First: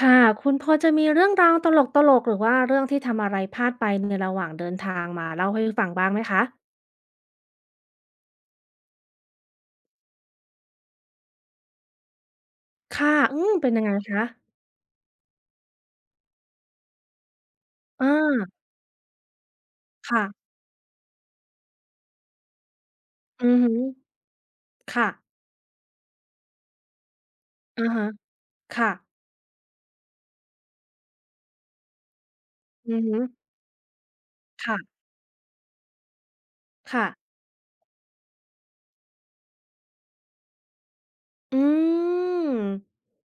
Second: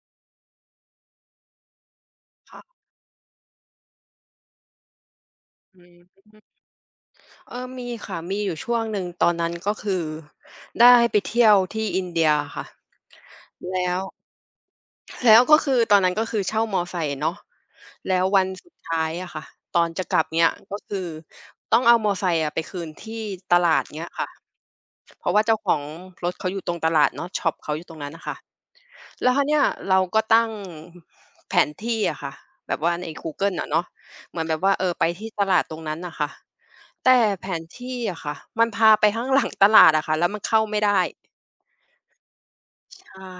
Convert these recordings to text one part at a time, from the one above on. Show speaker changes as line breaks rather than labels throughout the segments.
ค่ะ คุณพอจะมีเรื่องราวตลกๆหรือว่า
ค่ะ
เรื่องที่ทำอะไรพลาดไปในระหว่างเดินทางมาเล่าให้
อื
ฟังบ้างไหม
ม
คะ
เออมีค่ะมีอยู่ช่วงหนึ่งตอนนั้นก็คือได้ไปเที่ยวที่อินเดียค่ะ
ค่ะอืมเป็นยังไง
แล้ว
คะ
แล้วก็คือตอนนั้นก็คือเช่ามอไซค์เนาะ
อา
แล้ววันสุดท้ายอะค่ะตอนจะกลับ
ค่ะ
เงี่ยก็คือต้องเอามอไซค์อะไปคืนที่
อื
ต
อฮึ
ลาดเงี้ยค่ะ
ค่ะ
เพราะว่าเจ้าของรถเขาอยู่ตรงตลาดเนาะช็อปเขาอ
อะ
ยู่ตรง
ฮะ
นั้นน่ะค่ะ
ค่ะ
แล้วคราวเนี้ยเราก็ตั้งแผนที่อะค่ะแบบว่า
อือ
ใน
ฮึ
กูเกิลอะเนาะเหมือนแบบว่าเออ
ค่ะ
ไปที่ตลาดตรงนั้นน่ะค่ะ
ค่ะ
แต่แผนที่อะค่ะมันพาไปข้างหลังตลาดอะค่ะแล้วมันเข้าไม่ได้
อืม
ใช่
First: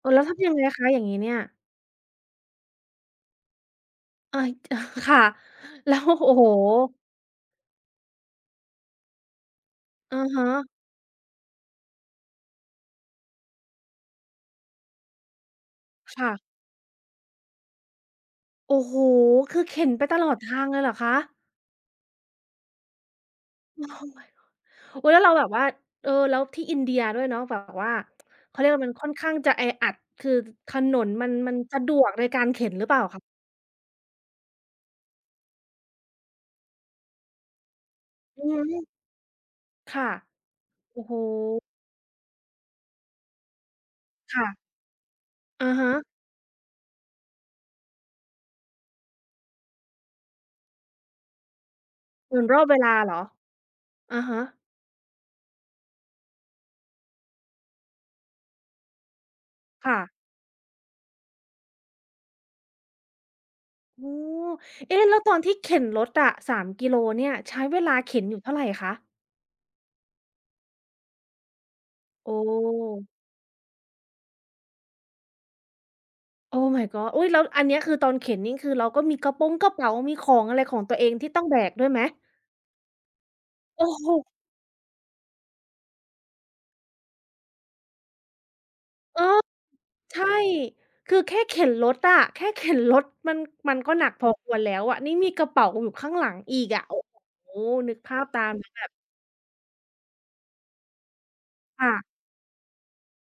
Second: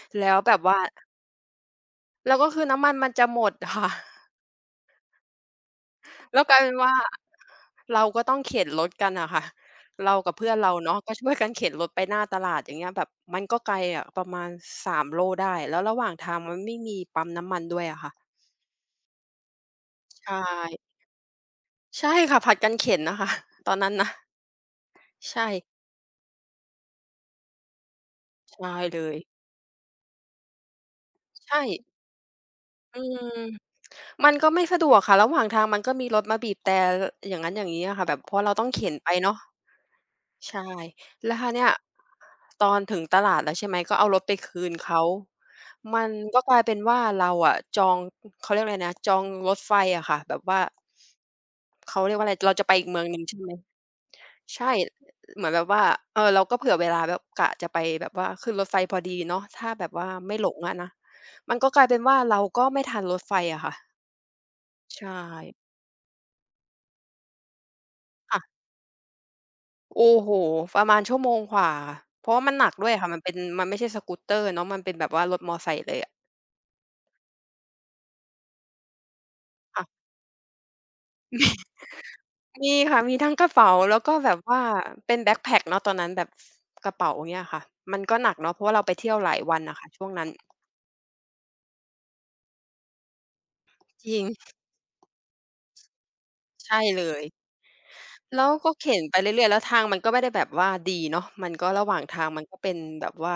เออแล้ว
แล้ว
ทำยั
แบ
งไง
บว่า
คะอย่างงี้เนี่ย
แล้วก็คือน้ำมันมันจะหมดค่ะ
เอ๊ย ค่ะแล้วโอ้
แล้
โฮ
วกลายเป็นว่าเราก็ต้องเข็นรถกันอะค่ะเรา
อะ
กับ
ฮะ
เพื่อนเราเนาะก็ช่วยกันเข็นรถไปหน้าตลาดอย่างเงี้ยแบบมันก็ไกลอะประมาณ3โลได้แล้วระหว่าง
ค่ะ
ทางมันไม่มีปั๊มน้ำมันด้วยอะค่ะ
โอ้โฮคือเข็นไปตล
ใช
อดทางเลยเหร
่
อคะ
ใช่ค่ะผลัดกันเข็นน่ะค่ะตอน
โอ้
นั้น
โฮ
นะ
โอุ๊ยแล้วเราแบ
ใช่
บว่าเออแล้วที่อินเดียด้วยเนาะแบบว่าเขาเรียก
ใช่
ว่ามัน
เล
ค่อน
ย
ข้างจะแออัดคือถนนมัน
ใช่
สะดวกในการเข็นหรือเป
อื
ล่าคะ
ม มันก็ไม่สะดวกค่ะระหว่างทางมันก็มีรถมาบีบแตรอย่างงั้นอย่างงี้อะค่ะแบบเพ
อื
ราะเรา
อ
ต้อง
ฮึ
เข็นไปเนาะ
ค่ะ
ใช่
โอ้โฮ
แล้วคราวเนี้ยตอนถึงตลาดแล้วใช่ไหมก็เอารถไป
ค่ะ
คืนเขา
อะฮะ
มันก็กลายเป็นว่าเราอะจองเขาเรียกอะไรนะจองรถไฟอะค่ะแบบว่าเขาเรียกว่าอะ
เห
ไร
มือน
เรา
รอ
จะ
บ
ไป
เว
อีก
ลา
เมือง
เหร
หนึ่
อ
งใช่ไหม
อะฮะ
ใช่เหมือนแบบว่าเออเราก็เผื่อเวลาแบบกะจะไปแบบว่าขึ้นรถไฟพอดีเนาะถ้าแบบ
ค่ะ
ว่าไม่หลงอะนะมันก็กลายเป็นว่าเราก็ไม่ทันรถไฟอะค่ะ
อ๋อเอ๊ะแล้
ใช่
วตอนที่เข็นรถอะ3กิโลเนี่ยใช้เวลาเข็นอยู่เท่า
ค่ะ
ไรคะ
โอ้โฮประมาณชั่วโมงกว่าเพ
โอ้
ราะว่ามันหนักด้วยค่ะมันเป็นมันไม่ใช่สกูตเตอร์เนาะมันเป็นแบบว่ารถมอไซค์เลยอะ
Oh my god อุ๊ยแล้วอันเนี้ยคือตอนเข็นนี่คือเราก็มีกระโปงกระ
ค่ะ
เป๋ามีของอะไรของตัวเองที่ต้องแบกด้วยไหม
มีมีค่ะมีทั้งกระเป๋า
โอ้
แล้ว
โฮ
ก็แบบว่าเป็นแบ็กแพ็กเนาะตอนนั้นแบบกระเป๋าเงี้ยค่ะมันก็หนักเนาะเพราะว่าเราไปเที่ยว
เออ
หลายวันน่ะค่ะช่วง
ใช่
นั้น
คือแค่เข็นรถอะแค่เข็นรถมันมันก็หนั
จ
ก
ริ
พ
ง
อควรแล้วอะนี่มีกระเป๋าอยู่ข้างหลังอีก
ใช่
อะโอ้
เลย
โฮนึกภาพตา
แล้ว
มแล้ว
ก็
แบบ
เข็นไปเรื่อยๆแล้วทางมันก็ไม่ได้แบบว่าดีเนาะมันก็ระ
ค่ะ
หว่างทางมันก็เป็นแบบว่า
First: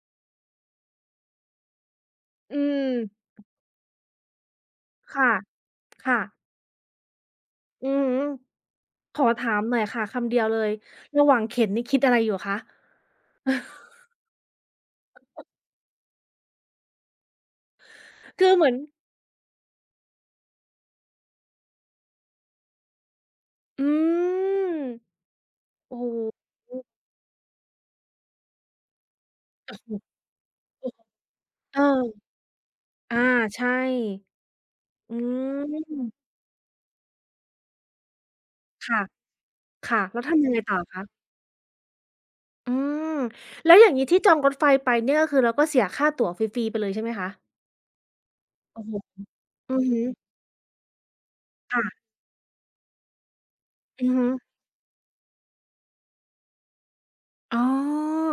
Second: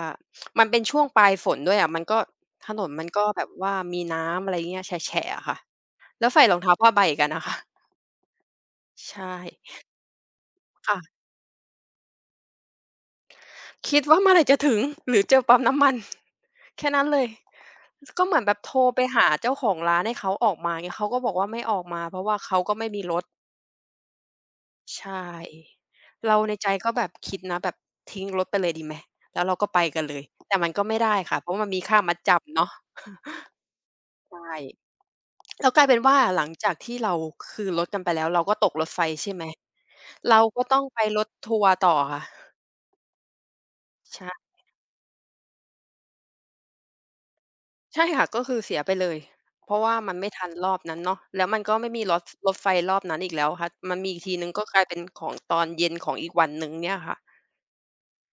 มันเป็นช่วงปลายฝนด้วยอะมันก็
อื
ถนน
ม
มันก็แบบว่ามีน้ำอะไรเงี้ยแฉะ
ค่ะ
ๆอะค่ะ
ค่ะ
แล้วใส่รองเท้าผ้าใบกันน่ะค่ะ
อือฮึ
ใช
ขอ
่
ถามหน่อยค่ะคำเดียวเลย
ค่ะ
ระหว่างเข็นนี่คิดอะไรอยู่คะ
คิ ดว่าเมื่อไหร่จะถึงหรือเจอปั๊มน้ำมันแค่นั้นเลยก็เหมือน
คือ
แบบ
เหมือ
โท
น
รไปหาเจ้าของร้านให้เขาออกมาเงี้ยเขาก็บอกว่าไม่ออกมาเพราะว่าเขาก็ไม่มีรถ
อืม
ใช่
โอ้โฮ
เราในใจ
โอ้
ก็แบบคิดนะแบบทิ้งรถไปเลยดีไหมแล้วเราก็
โฮ
ไปกันเลยแต่มันก็
โอ้
ไม่ได้ค่ะเพราะมัน
เอ
มีค่ามัด
อ
จำเนาะ
อาใช่
ใช่
อื
แล้วกลายเป็นว่า
ม
หลังจากที่เราคืนรถกันไปแล้วเราก็ตกรถไฟ
ค่ะ
ใช่ไหม
ค่ะแล้ว
เรา
ทำยังไง
ก็
ต่
ต้
อ
องไป
คะ
รถทัวร์ต่อค่ะ
อืมแล้วอย่างนี้ที่จอง
ใช่
รถไฟไปเนี่ยก็คือเราก็เสียค่าตั๋วฟรีๆไปเลยใช่ไหมคะ
ใช่ค่ะก็คือเสี
โอ้
ยไป
โฮ
เลยเพ
อื
ราะ
อ
ว่า
ฮึ
มันไม่ทันรอบนั้นเนาะแล้วมันก็ไม่มี
ค่ะ
รถไฟรอบนั้นอีกแล้วค่ะมัน
อื
มี
อ
อีก
ฮึ
ทีหนึ่งก็กลายเป็นของตอนเย็นของอีกวันหนึ่งเนี่ยค่ะ
อ๋อ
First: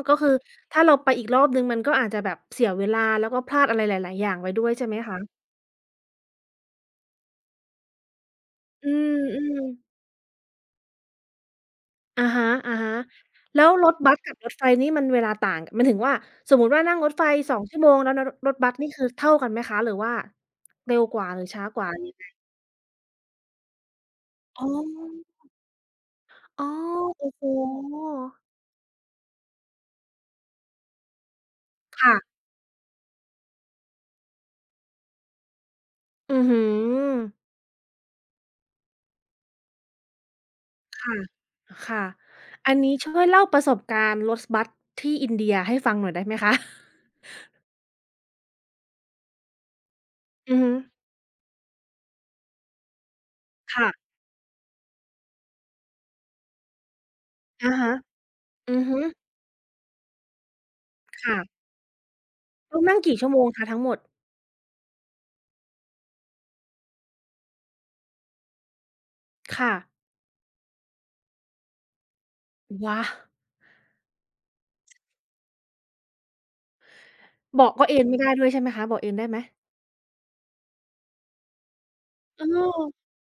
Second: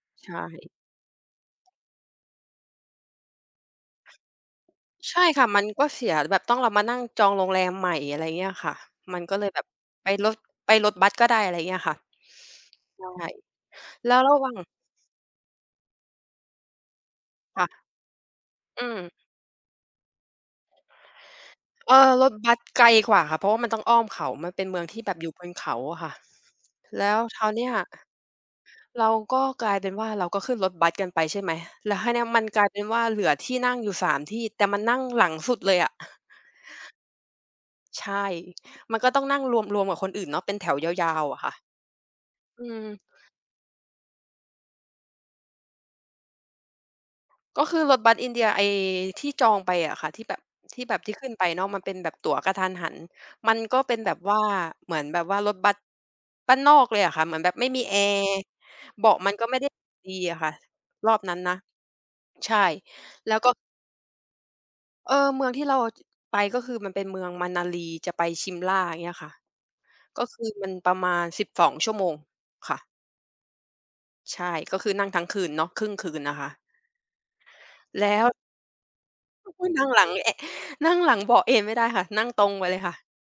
ก็คือ
ใช่
ถ้าเราไปอีกรอบหนึ่งมันก็อาจจะแบบเสียเวลาแล้วก็พลาดอะไรหลายๆอย่างไปด้วยใช่ไหมคะ
ใช่ค่ะมันก็เสียแบบต้องเรามานั่งจองโรงแรมใหม่อะไรเงี้ยค่ะ
อื
มันก็เลยแบ
ม
บ
ๆ
ไปรถไปรถบัสก็ได้อะไรเงี้ยค่ะ
อะฮะ
ใช่
ๆแล้วรถบั
แล้
ส
ว
กับ
ระห
ร
ว่า
ถ
ง
ไฟนี่มันเวลาต่างหมายถึงว่าสมมุติว่านั่งรถไฟ2ชั่ว
ค่ะ
โมงแล้วรถบัสนี่
อืม
คือเท่ากันไหมคะหรือว่าเร็วกว่าหรือช้ากว่า
เออ
หรือยัง
ร
ไง
ถบัสไกลกว่าค่ะเพราะว่ามันต้องอ้อมเขามัน
อ๋อ
เป็นเมืองที่แบบอยู่บนเขาอะค่ะ
อ๋อ
แล้ว
โอ้
ค
โฮ
ราวเนี้ย เราก็กลายเป็นว่าเราก็ขึ้นรถบัสกันไปใช่ไหมแล้วคราว
ค่ะ
เนี้ยมันกลายเป็นว่าเหลือที่นั่งอยู่สามที่แต่มันนั่งหลังสุดเลยอะ
อือฮอ
ใช่มันก็ต้องนั่งรวมๆกับคนอื่นเนาะเป็นแถวยา
ค่ะ
วๆอะค่ะ
ค่ะ
อื
อันนี้ช่
ม
วยเล่าประสบการณ์รถบัสที่อินเดียให้ฟังหน่อยได้ไหมคะ
ก็คือรถบัสอินเดียไอ้ที่จองไปอะค่ะที่แบบ
อือฮึ
ที่ขึ้นไปเนาะมันเป็นแบบตั๋วกะทันหันมันก็
ค่ะ
เป็นแบบว่าเหมือนแบบว่ารถบัสบ้านนอกเลยอะค่ะเหมือนแบบไม่
อะ
มี
ฮะ
แอร์
อือฮึ
เบาะมันก็ไม่ได้ดีอะค่ะรอบนั้นนะ
ค่ะ
ใช่
ต้องนั่งกี่ชั่ว
แล้
โม
ว
ง
ก็
คะทั้งหมด
เออเมืองที่เราจไปก็คือมันเป็นเมืองมะนาลีจะไปชิมล่าอย่างเงี้ยค่ะ
ค่ะ
ก็คือมันประมาณ12 ชั่วโมงค่ะ
ว้า
ใช่ก็คือนั่งทั้งคืนเนาะครึ่งคืนนะคะ
เบาะก็เอนไม่
แล้ว
ได้ด้วยใช่ไหมคะเบาะเอนได้ไหม
อุ๊ยนั่งหลัง แอะนั่งหลังเบาะเอนไม่ได้ค่ะนั่ง
เอ
ต
อ
รงไปเลยค่ะ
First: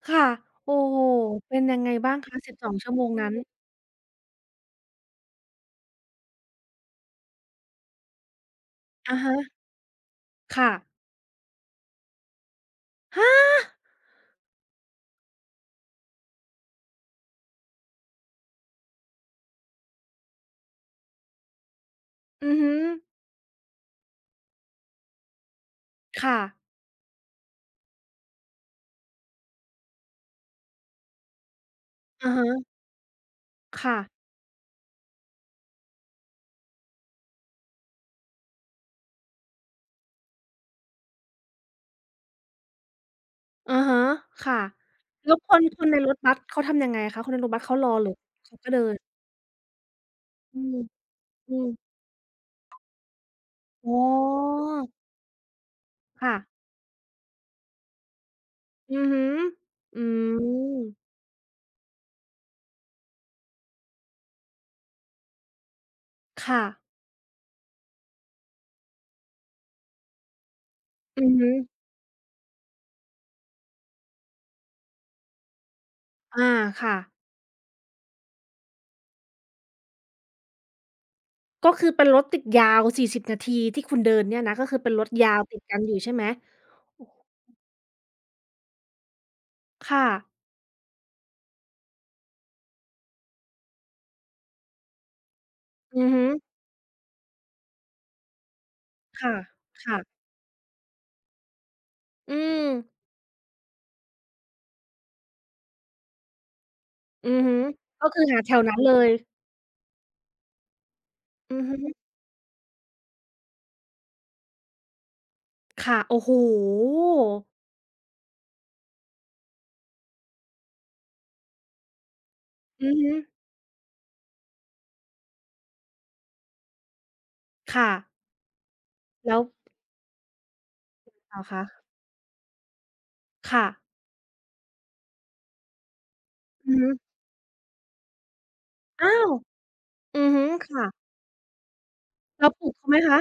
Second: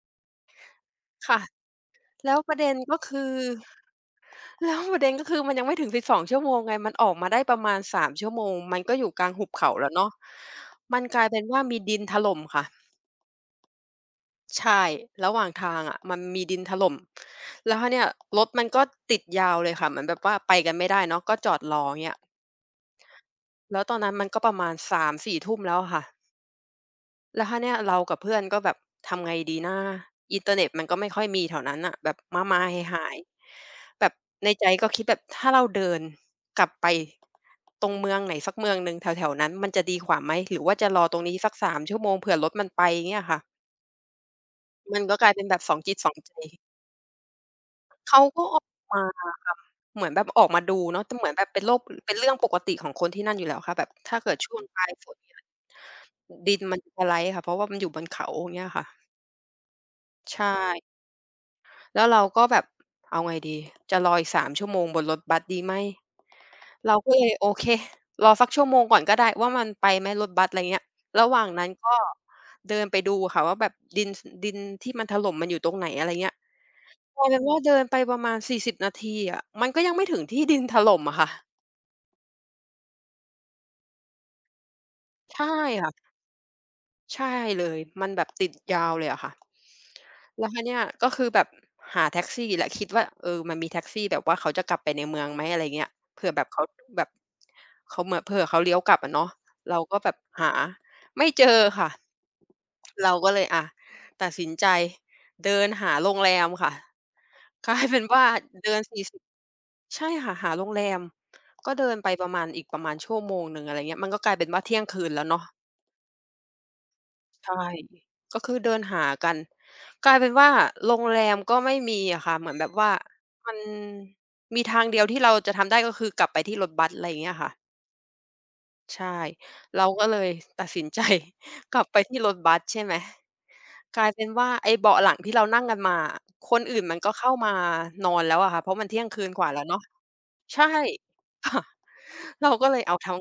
ค่ะโอ้โฮ
ค่ะ
เป็นยังไงบ้าง
แล้
คะ
วประเด็
12
น
ชั่ว
ก็
โมง
คื
นั้
อ
น
แล้วประเด็นก็คือมันยังไม่ถึงสิบสองชั่วโมงไงมันออกมาได้ประมาณสามชั่วโมงมันก็อยู่
อะ
กลาง
ฮะ
หุบเขาแล้วเนาะ
ค่ะ
มันกลายเป็นว่ามีดินถล่มค่ะ
ฮะ
ใช่ระหว่างทางอะมันมีดินถล่มแล้วคราวเนี้ยรถมันก็ติดยาวเลยค่ะเหมือนแบบว่าไปกันไม่ได้เนาะก็จอดรออย่างเงี้ย
อือฮึ
แล้วตอนนั้นมันก็ประมาณ3-4ทุ่มแล้วอะค่ะ
ค่ะ
แล้วคราวเนี้ยเรากับเพื่อนก็แบบทำไงดีนะอินเทอร์เน็ตมันก็ไม่ค่อยมีแถวนั้นน่ะแบบ
อะ
ม้า
ฮะ
ๆหาย
ค่ะ
ๆแบบในใจก็คิดแบบถ้าเราเดินกลับไปตรงเมืองไหนสักเมืองหนึ่งแถวๆนั้นมันจะดีกว่าไหมหรือว่าจะรอตรงนี้สักสามชั่วโมงเผื่อรถมันไปเงี้ยค่ะ
อะฮะค่ะ
มันก็ก
แล้
ลาย
ว
เป็น
ค
แบ
น
บสอง
คน
จิ
ใน
ตส
ร
อ
ถ
ง
บั
ใจ
สเขาทำยังไงคะคนในรถบัสเขารอหรือ
เขาก็
เขา
ออก
ก็เดิน
มาอะค่ะเหมือนแบบออก
อื
มาดู
ม
เนาะแต่เหมือนแบบ
อื
เป็น
ม
โรคเป็นเรื่องปกติของคนที่นั่นอยู่แล้วค่ะแบบ
อ๋
ถ้าเกิดช่ว
อ
งปลายฝนเนี่ย
ค่ะ
ดินมันสไลด์ค่ะเพราะว่ามันอยู่บนเขาอย่างเงี้ยค่ะ
อือฮึอื
ใช
ม
่แล้วเราก็แบบเอาไงดีจะรออีกสามชั่วโมงบนรถบัสดีไหม
ค่ะ
เราก็เลยโอเครอสักชั่วโมงก่อนก็ได้ว่ามันไปไหมรถบัสอะไรเงี้ย
อื
ระ
อ
หว่า
ฮึ
งนั้นก็เดินไปดูค่ะว่าแบบดินสดินที่มันถล่มมันอยู่ตรงไหนอะไรเงี้ย
อาค่ะ
กลายเป็นว่าเดินไปประมาณ40นาทีอะมันก็ยังไม่ถึงที่ดินถล่มอะค่ะ
ก็คือเป็นรถติดยาว40นาทีที่คุณเดินเนี่ยนะ ก็คือเป็นรถยาว
ใช่
ติดกันอ
ค่ะ
ยู่ใช่ไหม
ใช่เลยมันแบบติดยาวเลยอะค่ะ
ค่ะ
แล้วทีเนี้ยก็คือแบบหาแท็กซี่แหละคิดว่าเออมันมีแท็กซี่แบบว่าเขาจะกลับไปในเมืองไหมอะไรเงี้ย
อือฮึ
เผื่อแบบเขาแบบเขาเหมือนเผื่อเขาเลี้ยวกลับอะเนาะ
ค่ะ
เราก็แบบ
ค่ะ
หาไม่เจอค่ะ
อืม
เราก็เลยอะตัดสินใจเดินหาโรงแรมค่ะ
อือฮึ
กลายเป็น
ก็คือ
ว่า
หาแถว
เดิ
นั้น
น
เลย
40 ใช่ค่ะหาโรงแรม
อือ
ก็
ฮึ
เดินไปประมาณอีกประมาณชั่วโมงหนึ่งอะไรเงี้ยมันก็กลายเป็นว่าเที่ยงคืนแล้วเนาะ
ค่ะโอ้โฮ
ใช่ก็คือเดินหากันกลายเป็นว่าโรงแรมก็ไม่มีอะค่ะเหมือนแบบ
อื
ว่า
อฮึ
มันมีทางเดียวที่เราจะทำได้ก็คือกลับไปที่รถบัสอะไรอย่างเงี้ยค่ะ
ค่ะ
ใช่
แล้ว
เราก็เลยตัดสินใจ
เหรอคะ
กลับไปที่รถบัสใช่ไหม
ค่ะ
กลายเป็นว่าไอ้เบาะหลังที่เรานั่งกันมาอะคน
อือ
อื่น
ฮึ
มันก็เข้ามานอนแล้วอะค่ะเพราะมันเที่ยง
อ้า
คื
ว
นกว่าแล้วเนาะ
อือฮึ
ใช่
ค่ะ
ค่ะ
แล้
เรา
วป
ก็
ลุก
เลย
เขาไห
เอา
ม
ทั้
คะ
ง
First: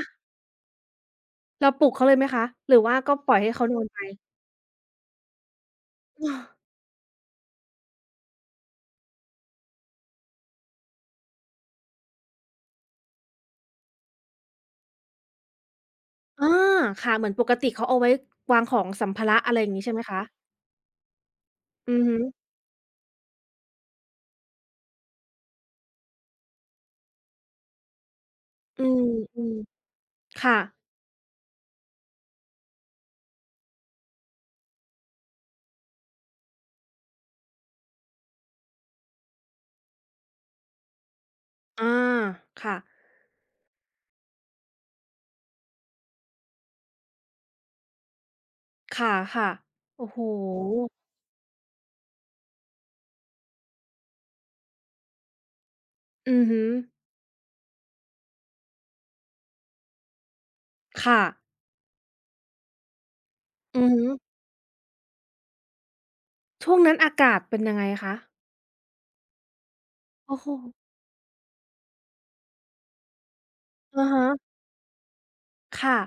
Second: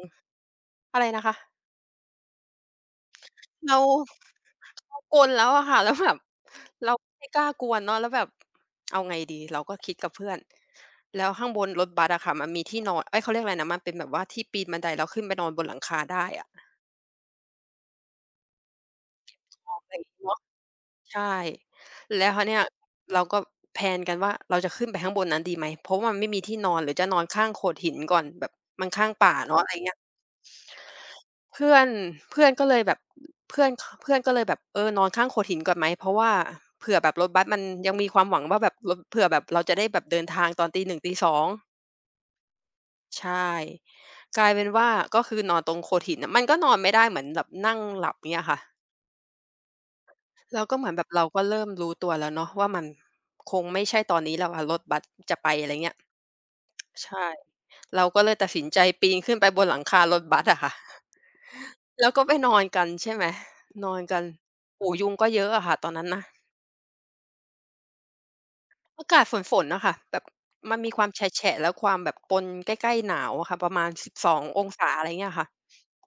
อะไรนะคะ
เราปลุกเขาเลยไหมคะหรือว่าก็ปล่อยให้เขาน
เรา
อนไป
เขากวนแล้วอะค่ะแล้วแบบเราไม่กล้ากวนเนาะแล้วแบบเอาไงดีเราก็คิดกับเพื่อนแล้วข้างบนรถบัสอะค่ะมันมีที่นอนเอ๊ยเขาเรียกอะไรนะมันเป็นแบบว่าที่ปีนบันไดแล้วขึ้นไปนอนบนหลังคาได้
อา
อะ
ค่ะเหมือนปกติเขาเอาไว้วางของสัมภาระอะไรอ
อ
ย่าง
อก
งี้
อะ
ใช่
ไรอ
ไหม
ย่างงี้
คะ
เนาะใช่
อือฮึ
แล้วคราวเนี้ยเราก็แพลนกันว่าเราจะขึ้นไปข้างบนนั้นดีไหมเพราะว่ามันไม่มีที่นอนหรือจะนอนข้างโขดหินก่อนแบบ
อื
มันข้างป่า
ม
เนาะอะไรเงี้ย
ๆค่ะ
เพื่อนเพื่อนก็เลยแบบเพื่อนก็เลยแบบเออนอนข้างโขดหินก่อนไหมเพราะว่าเผื่อแบบรถบัสมันยังมีความหวังว่าแบบรถเผื่อแบบเราจะได้แบบเดินทางตอนตีหนึ่งตี2อง
อาค่ะ
ใช่กลายเป็นว่าก็คือนอนตรงโขดหินน่ะมันก็นอนไม่ได้เหมือนแบบนั่งหลับเงี้ยค่ะ
ค่ะๆโอ้โฮ
แล้วก็เหมือนแบบเราก็เริ่มรู้ตัวแล้วเนาะว่ามันคงไม่ใช่ตอนนี้แล้วอะรถบัสจะไปอะไรเงี้ย
อือฮึ
ใช่เราก็เลยตัดสินใจปีนขึ้นไปบนหลังคารถบัสอะค่ะ
ค่ะ
แล้วก็ไปนอนกันใช่ไหม
อื
น
อ
อน
ฮึ
กันโอ้โฮยุงก็เยอะอะค่ะตอนนั้นนะ
ช่วงนั้นอากาศเป็นยังไงคะ
อากาศฝนๆน่ะค่ะแบบ
โอ้โฮ
มันมีความแฉะๆแล้วความแบบปนใกล้ๆหนาวอะค่ะประมาณ
อะ
12
ฮะ
ององศาอะไรเงี้ยค่ะ
ค่ะ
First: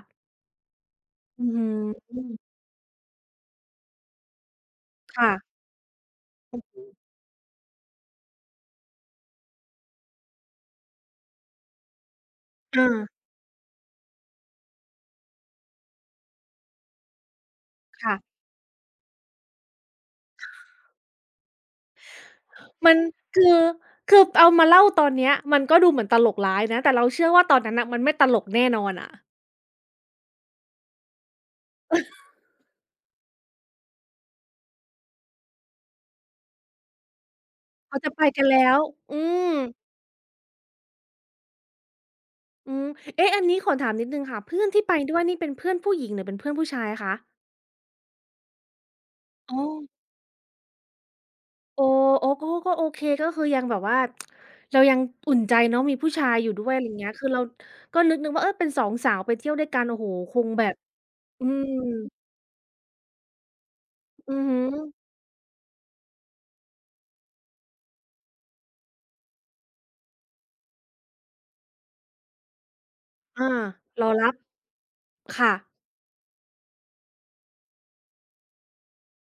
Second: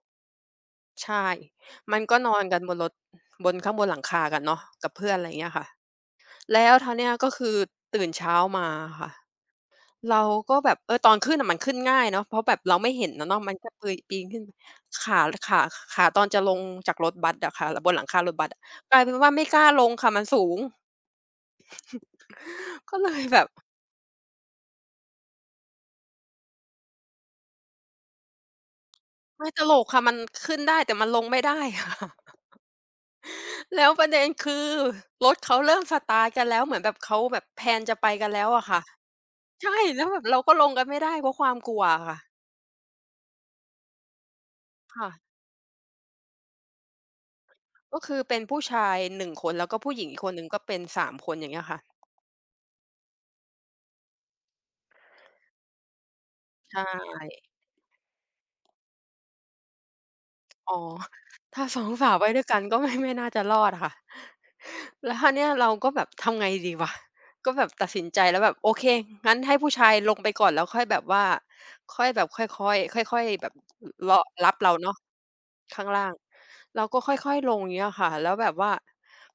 ใช่
อื้อฮื
มันก็นอน
อ
กันบนรถบนข้างบนหลังคากันเนาะกับเพื่อนอะไร
ค่ะ
เงี้ยค่ะแล้วคราวเนี้ยก็คือตื่นเช้ามาอะค่ะ เราก็แบบเออตอนขึ้นน่ะมันขึ้นง่ายเนาะเพราะแบบเราไม่
อา
เห็นอะเนาะมันก็ปืยปีนขึ้นขาขาขาตอนจะลงจากรถบัสอะค่ะบนหลังคารถ
ค่ะ
บัสอะกลายเป็นว่าไม่กล้าลงค่ะมันสูง
มัน
ก็เลยแบ
คื
บ
อคือเอามาเล่าตอนเนี้ยมันก็ดูเหมือนตลกร้ายนะแต่เราเชื่อว่าตอนนั้นน่ะมันไม่ตลกแน่นอนอะ
ไม่ตลกค่ะมันขึ้นได้แต่มันลงไม่ได้ค่ะ แล้วประเด็นคือรถเขาเริ่มสตาร์ตกันแล้วเหมือนแบบเขาแบบแพลนจะ
เขา
ไป
จะไป
กัน
กั
แล้
น
วอะ
แล้ว
ค่ะ
อืม
ใช่แล้วแบบเราก็ลงกันไม่ได้เพราะความกลัวอะค่ะ
อืมเอ๊ะอันนี้ขอถามนิดหนึ่งค่ะเพื่อนที่ไป
ค่ะ
ด้วยนี่เป็นเพื่อนผู้หญิงหรือเป็นเพื่อนผู้ชายคะ
ก็คือเป็นผู้ชายหนึ่งค
อ๋
น
อ
แล้วก็ผู้หญิงอีกคนหนึ่งก็เป็นสามคนอย่างเงี้ยค่ะ
โอ้โอ้ก็ก็โอเคก็คือยังแบบว่าเรายังอุ่นใจเนาะมีผู้ชายอยู่ด้วย
ใช
อะไรอย่างเงี้ยคือเรา
่
ก็นึกว่าเออเป็น2สาวไปเที่ยวด้วยกันโอ้โฮคงแบ
อ๋
บ
อ
อื
ถ้า
ม
สองสาไว้ด้วยกันก็ไม่ ไม่น่าจะรอดอะค่ะ
อือฮึ
แล้วคราวเนี้ยเราก็แบบทำไงดีวะก็แบบตัดสินใจแล้วแบบโอเคงั้นให้ผู้ชายลงไปก่อนแล้วค่อยแบบว่าค่อยแบบค่อยๆค่อยๆแบ
อา
บ
รอ
รอ
รับ
รับเราเนาะ
ค่ะ
ข้างล่างเราก็ค่อยๆลงอย่างเงี้ยค่ะแล้วแบบว่า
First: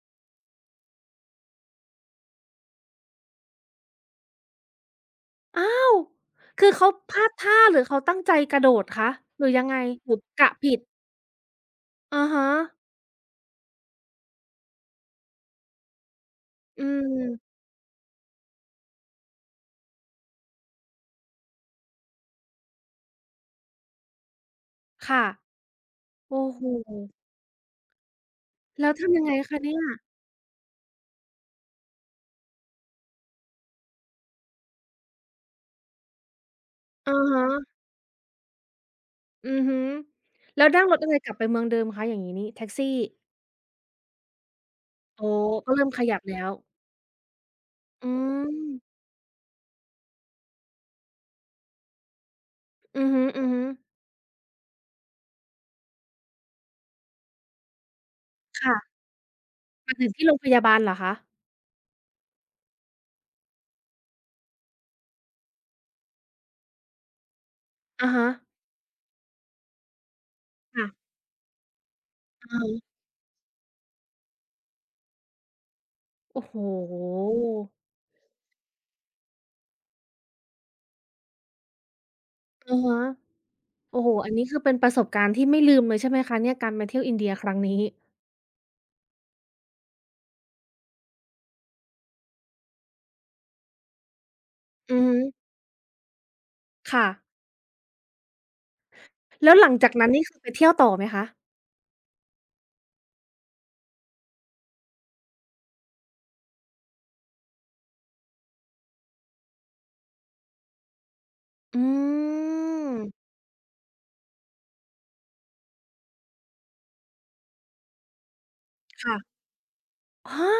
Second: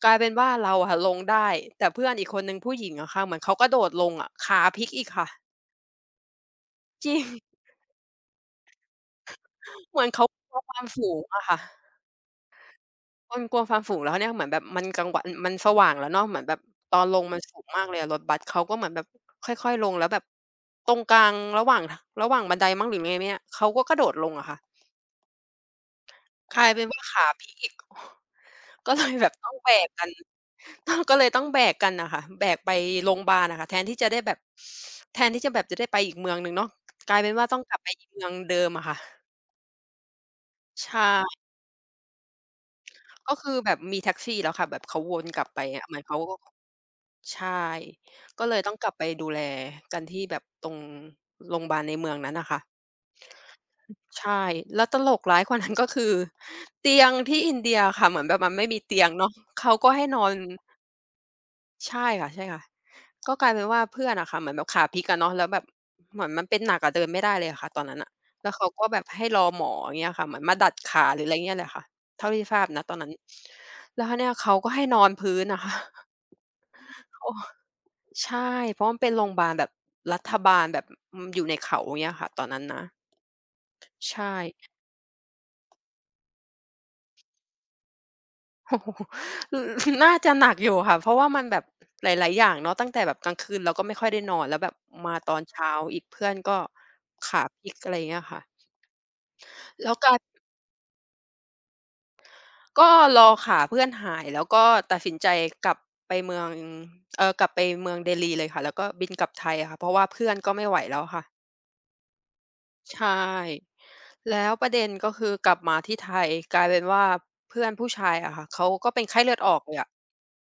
กลายเป็นว่าเราอะลงได้แต่เพื่อนอีกคนหนึ่งผู้หญิงอะค่ะเหมือนเขากระโดดลงอะขาพลิกอีกค่ะ
อ้าวคือเขา
จ
พ
ริ
ลา
ง
ดท่าหรือเขาตั้งใจกระโดดคะหรือยังไง
เหมือ
ห
น
รือ
เขาก
กะ
ลัวค
ผิด
วามสูงอะค่ะ
อะฮะ
กลัวความสูงแล้วเนี่ยเหมือนแบบมันกลางวันมันสว่างแล้วเนาะเหมือนแบบ
อื
ตอนลงมัน
ม
สูงมากเลยอะรถบัสเขาก็เหมือนแบบค่อยๆลงแล้วแบบตรงกลางระหว่างทระหว่างบันไดมั้งหรือไงไม่อะเขาก็กระโดดลงอะค่ะ
ค่ะโอ้
ก
โฮ
ลายเป็นว่าขาพลิกอีก
แล้
ก็
ว
เลย
ทำยั
แบ
งไง
บต้อง
คะ
แบ
เนี่ย
กกันก็เลยต้องแบกกันน่ะค่ะแบกไปโรงพยาบาลอะค่ะแทนที่จะได้แบบแทนที่จะแบบจะได้ไปอีกเมืองหนึ่งเนาะก
อะ
ลายเป็นว่าต้องกลั
ฮะ
บไปอีกเมืองเดิมอะค่ะ
อือฮึแล้วนั่ง
ใช
รถอะไรกลับ
่
ไปเมืองเดิมคะอย่างงี้นี่แท็กซี่
ก็คือแบบมีแท็กซี่แล้วค่ะแบบเขาว
อ๋
น
อ
กลับไป
ก็เริ่
อะ
ม
เหมื
ข
อน
ยั
เขา
บ
ก็
แล้ว
ใช่
อื
ก็
ม
เลยต้องกลับไปดูแลกันที่แบบตรงโรงบาลในเมืองนั้นน่ะค่ะ
อือฮึๆ
ใช่แล้วตลกร้ายกว่านั้นก็คือเตียงที่อินเดียค่ะเหมือนแบบมันไม่มีเตี
ค่ะ
ยงเนาะเขาก็
มา
ให้
ถึง
นอ
ที่โร
น
งพยาบาลเหรอคะ
ใช่ค่ะใช่ค่ะก็กลายเป็นว่าเพื่อนอะค่ะเหมือนแบบขาพลิกอะเนาะแล้วแบบเหมือนมันเป็นหนักอะเดินไม่ได้เลยอะค่ะตอนนั้น
อะ
น่ะ
ฮะ
แล้วเขาก็แบบให้รอหมออย่างเงี้ยค่ะเหมือนมาดัดขา
ค่ะ
หรืออะไรเงี้ยแหละค่ะเท่าที่
อะ
ทราบณตอน
ฮะ
นั้นแล้วคราวเนี้ยเขาก็ให้นอนพื้นอะค่ะ
โอ้โฮ
โอ้ ใช่เพราะมันเป็นโรงพยาบาลแบบรัฐบาลแบบอยู่ในเขาอย่างเงี้ยค่ะตอนนั้น
อะ
นะ
ฮะโอ้โฮ
ใช
อัน
่
นี้คือเป็นประสบการณ์ที่ไม่ลืมเลยใช่ไหมคะเนี่ยการมาเที่ยวอินเดียครั้งนี้
โอ้โฮอน่าจะหนักอยู่ค่ะเพราะว่ามันแบบหลายๆอย่างเนาะตั้งแต่แบบกลางคืนเราก็ไม่ค่อยได้นอนแล้วแบบ
อือฮึ
มาตอนเช้าอีกเพื่อนก็
ค่ะ
ขาพลิกอะไรอย่างเงี้ยค่ะ
แล้วหลังจา
แล้
ก
ว
นั้
ก
น
ลาย
นี่คือไปเที่ยวต่อไหมคะ
ก็รอขาเพื่อนหายแล้วก็ตัดสินใจกลับไปเมืองกลับไปเมืองเดลีเลยค่ะแล้วก็บินกลับไทยอะค่ะเพราะว่าเพื่อนก็ไม่ไหวแล้วค่ะ
อื
ใช่
ม
แล้วประเด็นก็คือกลับมาที่ไทยกลายเป็นว่าเพื่อนผู้ชายอะค่ะเขาก็เป็น
ค่ะ
ไข้เลือดออกเลยอะ
ฮะ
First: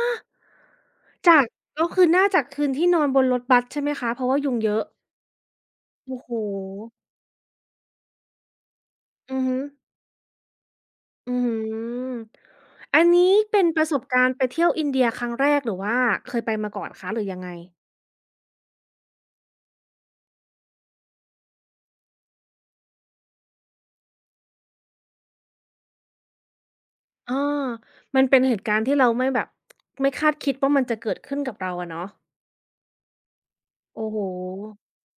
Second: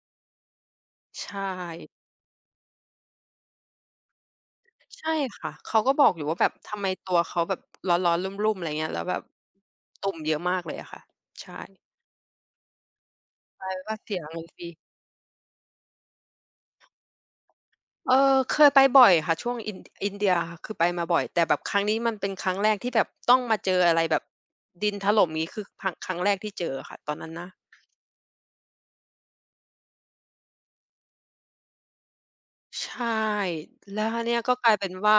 จา
ใช่
กก็คือน่าจะคืนที่นอนบนรถบัสใช่ไหมคะเพราะว่ายุงเยอะ
ใช่ค่ะเขาก็บอก
โอ้
อยู่
โฮ
ว่าแบบทำไมตัวเขาแบบร้อนๆรุ่มๆอะไรเงี้ยแล้วแบบ
อือฮึ
ตุ่มเยอะมากเลยอะค่ะ
อื้อ
ใช่
ฮืออันนี้เป็
ก
น
ลาย
ป
เป็น
ระส
ว่า
บ
เสีย
การณ์ไป
เงินฟ
เที่ย
รี
วอินเดียครั้งแรกหรือว่าเคยไปมาก่อนคะหรือยังไง
เออเคยไปบ่อยค่ะช่วงอินเดียค่ะคือไปมาบ่อยแต่แบบครั้งนี้มันเป็นครั้งแรกที่แบบต้องมาเจออะไรแบบดินถล่มงี้คือครั้งแรกที่เจออะค่ะตอนนั้น
อ้
นะ
อมันเป็นเหตุการณ์ที่เราไม่แบบไม่คาดคิดว่ามันจะเกิดขึ้นกับเราอะเนาะ
ใช่แล้
โอ้
วค
โฮ
ราวเนี้ยก็กลายเป็นว่า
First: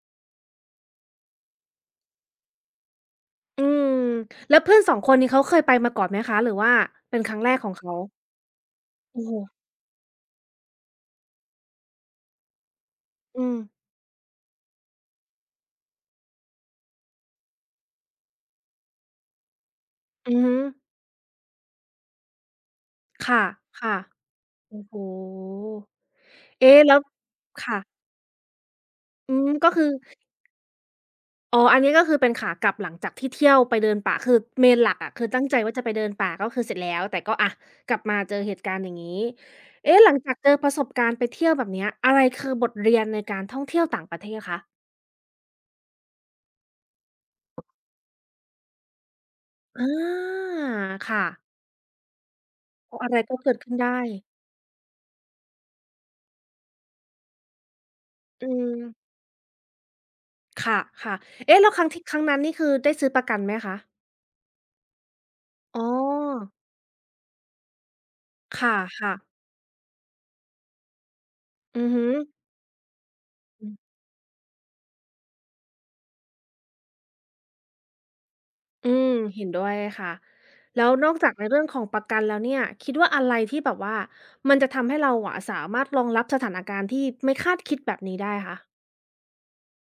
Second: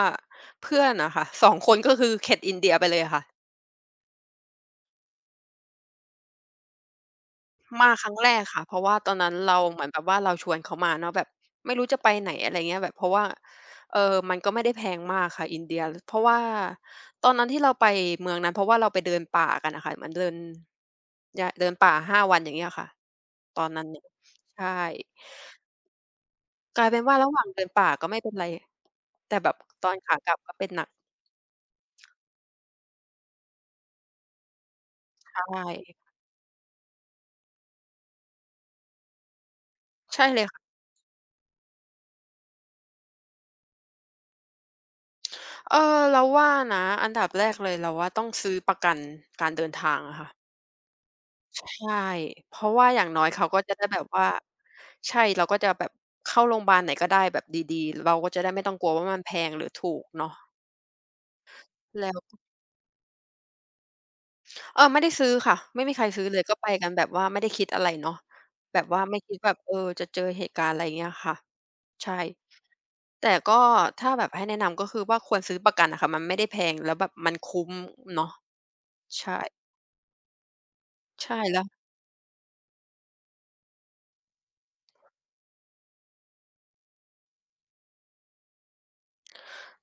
เพื่อนอะค่ะสองคนก็คือเข็ดอินเดียไปเลยค่ะ
อืมแล้วเพื่อนสองคนนี้เขาเคยไปมาก่อนไหมคะหรือว่าเป็นครั้งแรกของ
มา
เขา
ครั้งแรกค่ะเพราะว่าตอน
โอ้โฮ
นั้นเราเหมือนแบบว่าเราชวนเขามาเนาะแบบไม่รู้จะไปไหนอะไรเงี้ยแบบเพราะว่า
อืม
เอ่อมันก็ไม่ได้แพงมากค่ะอินเดียเพราะว่าตอนนั้นที่เราไปเมืองนั้นเพราะว่าเราไปเดินป่ากันน่ะค่ะเหมือน
อือฮึ
เดินป่า5วันอย่างเงี้ยค่ะ
ค
ตอนนั้น
่ะ
เนี่ยใช่
ๆโอ้โฮเอ๊ะ
กลาย
แล้
เป็
ว
นว่าระหว่างเดิน
ค่ะ
ป่าก็ไม่เป็นไร
อื
แต่
ม
แบบ
ก็คื
ต
อ
อนขากลับก็เป็นหนัก
อ๋ออันนี้ก็คือเป็นขากลับหลังจากที่เที่ยวไปเดินป่าคือเม i หลักอะคือตั้งใจ
ใช่
ว่าจะไปเดินป่าก็คือเสร็จแล้วแต่ก็อะกลับมาเจอเหตุการณ์อย่างงี้เอ๊ะหลัง
ใช่
จาก
เล
เจ
ย
อ
ค่ะ
ประสบการณ์ไปเที่ยวแบบเนี้ยอะไรคือบทเรียนในการท่องเที่ยวต่างประเทศคะ
เออเราว่านะอันดับแรกเลยเราว่าต้องซื้อประกันการเดิน
อา
ทางอะค่ะ
ค่ะ
ใช่เพราะว่า
ก็
อย่า
อะ
ง
ไร
น้อย
ก็
เขา
เกิด
ก็
ขึ้
จะ
น
ได้แบ
ได้
บว่าใช่เราก็จะแบบเข้าโรงพยาบาลไหนก็ได้แบบดีๆเราก็จะ
อื
ได้ไม่ต้
ม
องกลัวว่ามันแพงหรือถูกเนาะ
ค่ะๆเอ๊ะแล้วครั้งที่ค
แล้ว
รั้งนั้นนี่คือได้ซื้อประกันไหมคะ
เออไม่ได้ซื้อค่ะ
อ๋อ
ไม่มีใครซื้อเลยก็ไปกันแบบว่าไม่ได้คิดอะไรเนาะ
ค
แบบว่า
่ะ
ไม่
ๆ
คิดแบบเออจะเจอเหตุการณ์อะไรอย่างเงี้ยค่ะ
อือฮึ
ใช่แต่ก็ถ้าแบบให้แนะนำก็คือว่าควรซื้อประกันอะค่ะมันไม่ได้แพงแล้วแบบมันคุ้มเนาะ
อืม
ใช่
เห็นด้วยค่ะแล้วนอกจาก
ใช่
ในเรื่
แล้
อง
ว
ของประกันแล้วเนี่ยคิดว่าอะไรที่แบบว่ามันจะทำให้เราอะสามารถรองรับสถานการณ์ที่ไม่คาดคิดแบบนี้ได้คะ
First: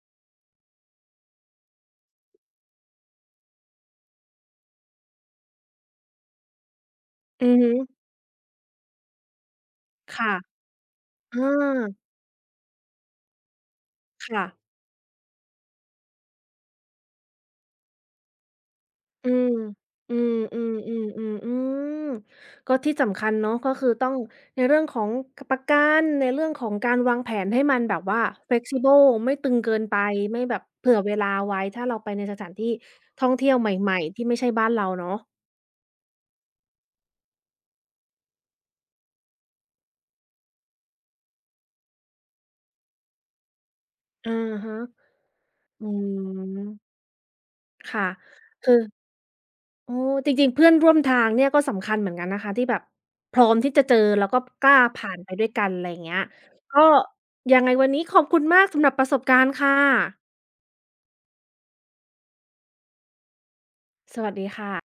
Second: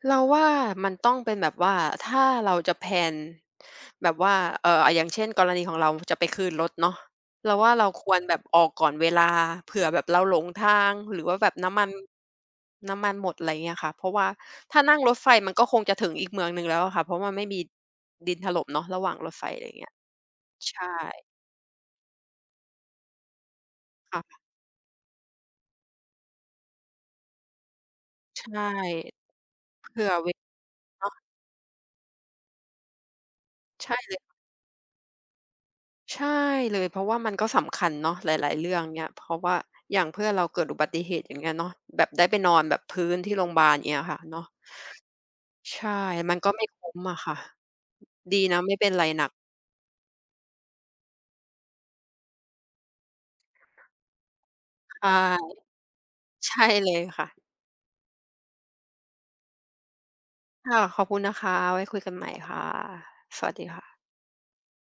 เราว่ามันต้องเป็นแบบว่าถ้าเราจะแพลนแบบว่าอย่างเช่นกรณีของเราจะไปคืนรถเนาะ
อื
เรา
อฮึ
ว่าเราควรแบบออกก่อนเวลาเผื่อแบบเรา
ค่ะ
หลงทางหรือว่า
อา
แบบน้ำมันหมดอะไรเงี้ยค่ะเพราะว่า
ค่ะ
ถ้านั่งรถไฟมันก็คงจะถึงอีกเมืองหนึ่งแล้วอะค่ะเพราะมันไม่มีดินถล่มเนาะระหว่างร
อื
ถไฟ
ม
อะไรเงี้ย
อืมอืม
ใช่
อืมอืมอืมก็ที่สำคัญเนาะก็คือต้อง
ค่ะ
ในเรื่องของกประกันในเรื่องของการวางแผนให้มันแบบว่า
ใช่
flexible ไม่ตึงเกินไป
เผื่อเว
ไม่
ลา
แบบเผื่อเว
เนาะ
ลาไว้ถ้าเราไปในสถานที่ท่องเที่ยวให
ใช่
ม่
เล
ๆที่
ย
ไม่ใช่บ้านเราเนาะ
ใช่เลยเพราะว่ามันก็สำคัญเนาะหลายๆเรื่องเนี่ยเพราะว่าอย่างเพื่อนเราเกิดอุบัติเหตุอย่างเงี้ยเนาะแบบได้ไปนอนแบบพื้นที่โรงพยาบาลอย่างเงี้ยค่ะ
อ
เนาะ
ะฮะ อื
ใช่มันก็ไม่คุ้
ม
มอะค่ะ
ค่ะ
ดีนะไม่
คือ
เป็นไรหนัก
โอ้จริงๆเพื่อนร่วมทางเนี่ยก็สำคัญเหมือนกันนะคะที่แบบพร้อมที่จะเจอแล้วก็กล้า
ค่
ผ่านไปด้วย
ะ
กันอะไรอย่างเงี้ย
ใช่
ก็
เลยค่ะ
ยังไงวันนี้ขอบคุณมากสำหรับประสบการณ์ค่ะ
ค่ะขอบคุณนะคะไว้คุยกันใหม่ค่ะสวัสดีค่ะ
สวัสดีค่ะ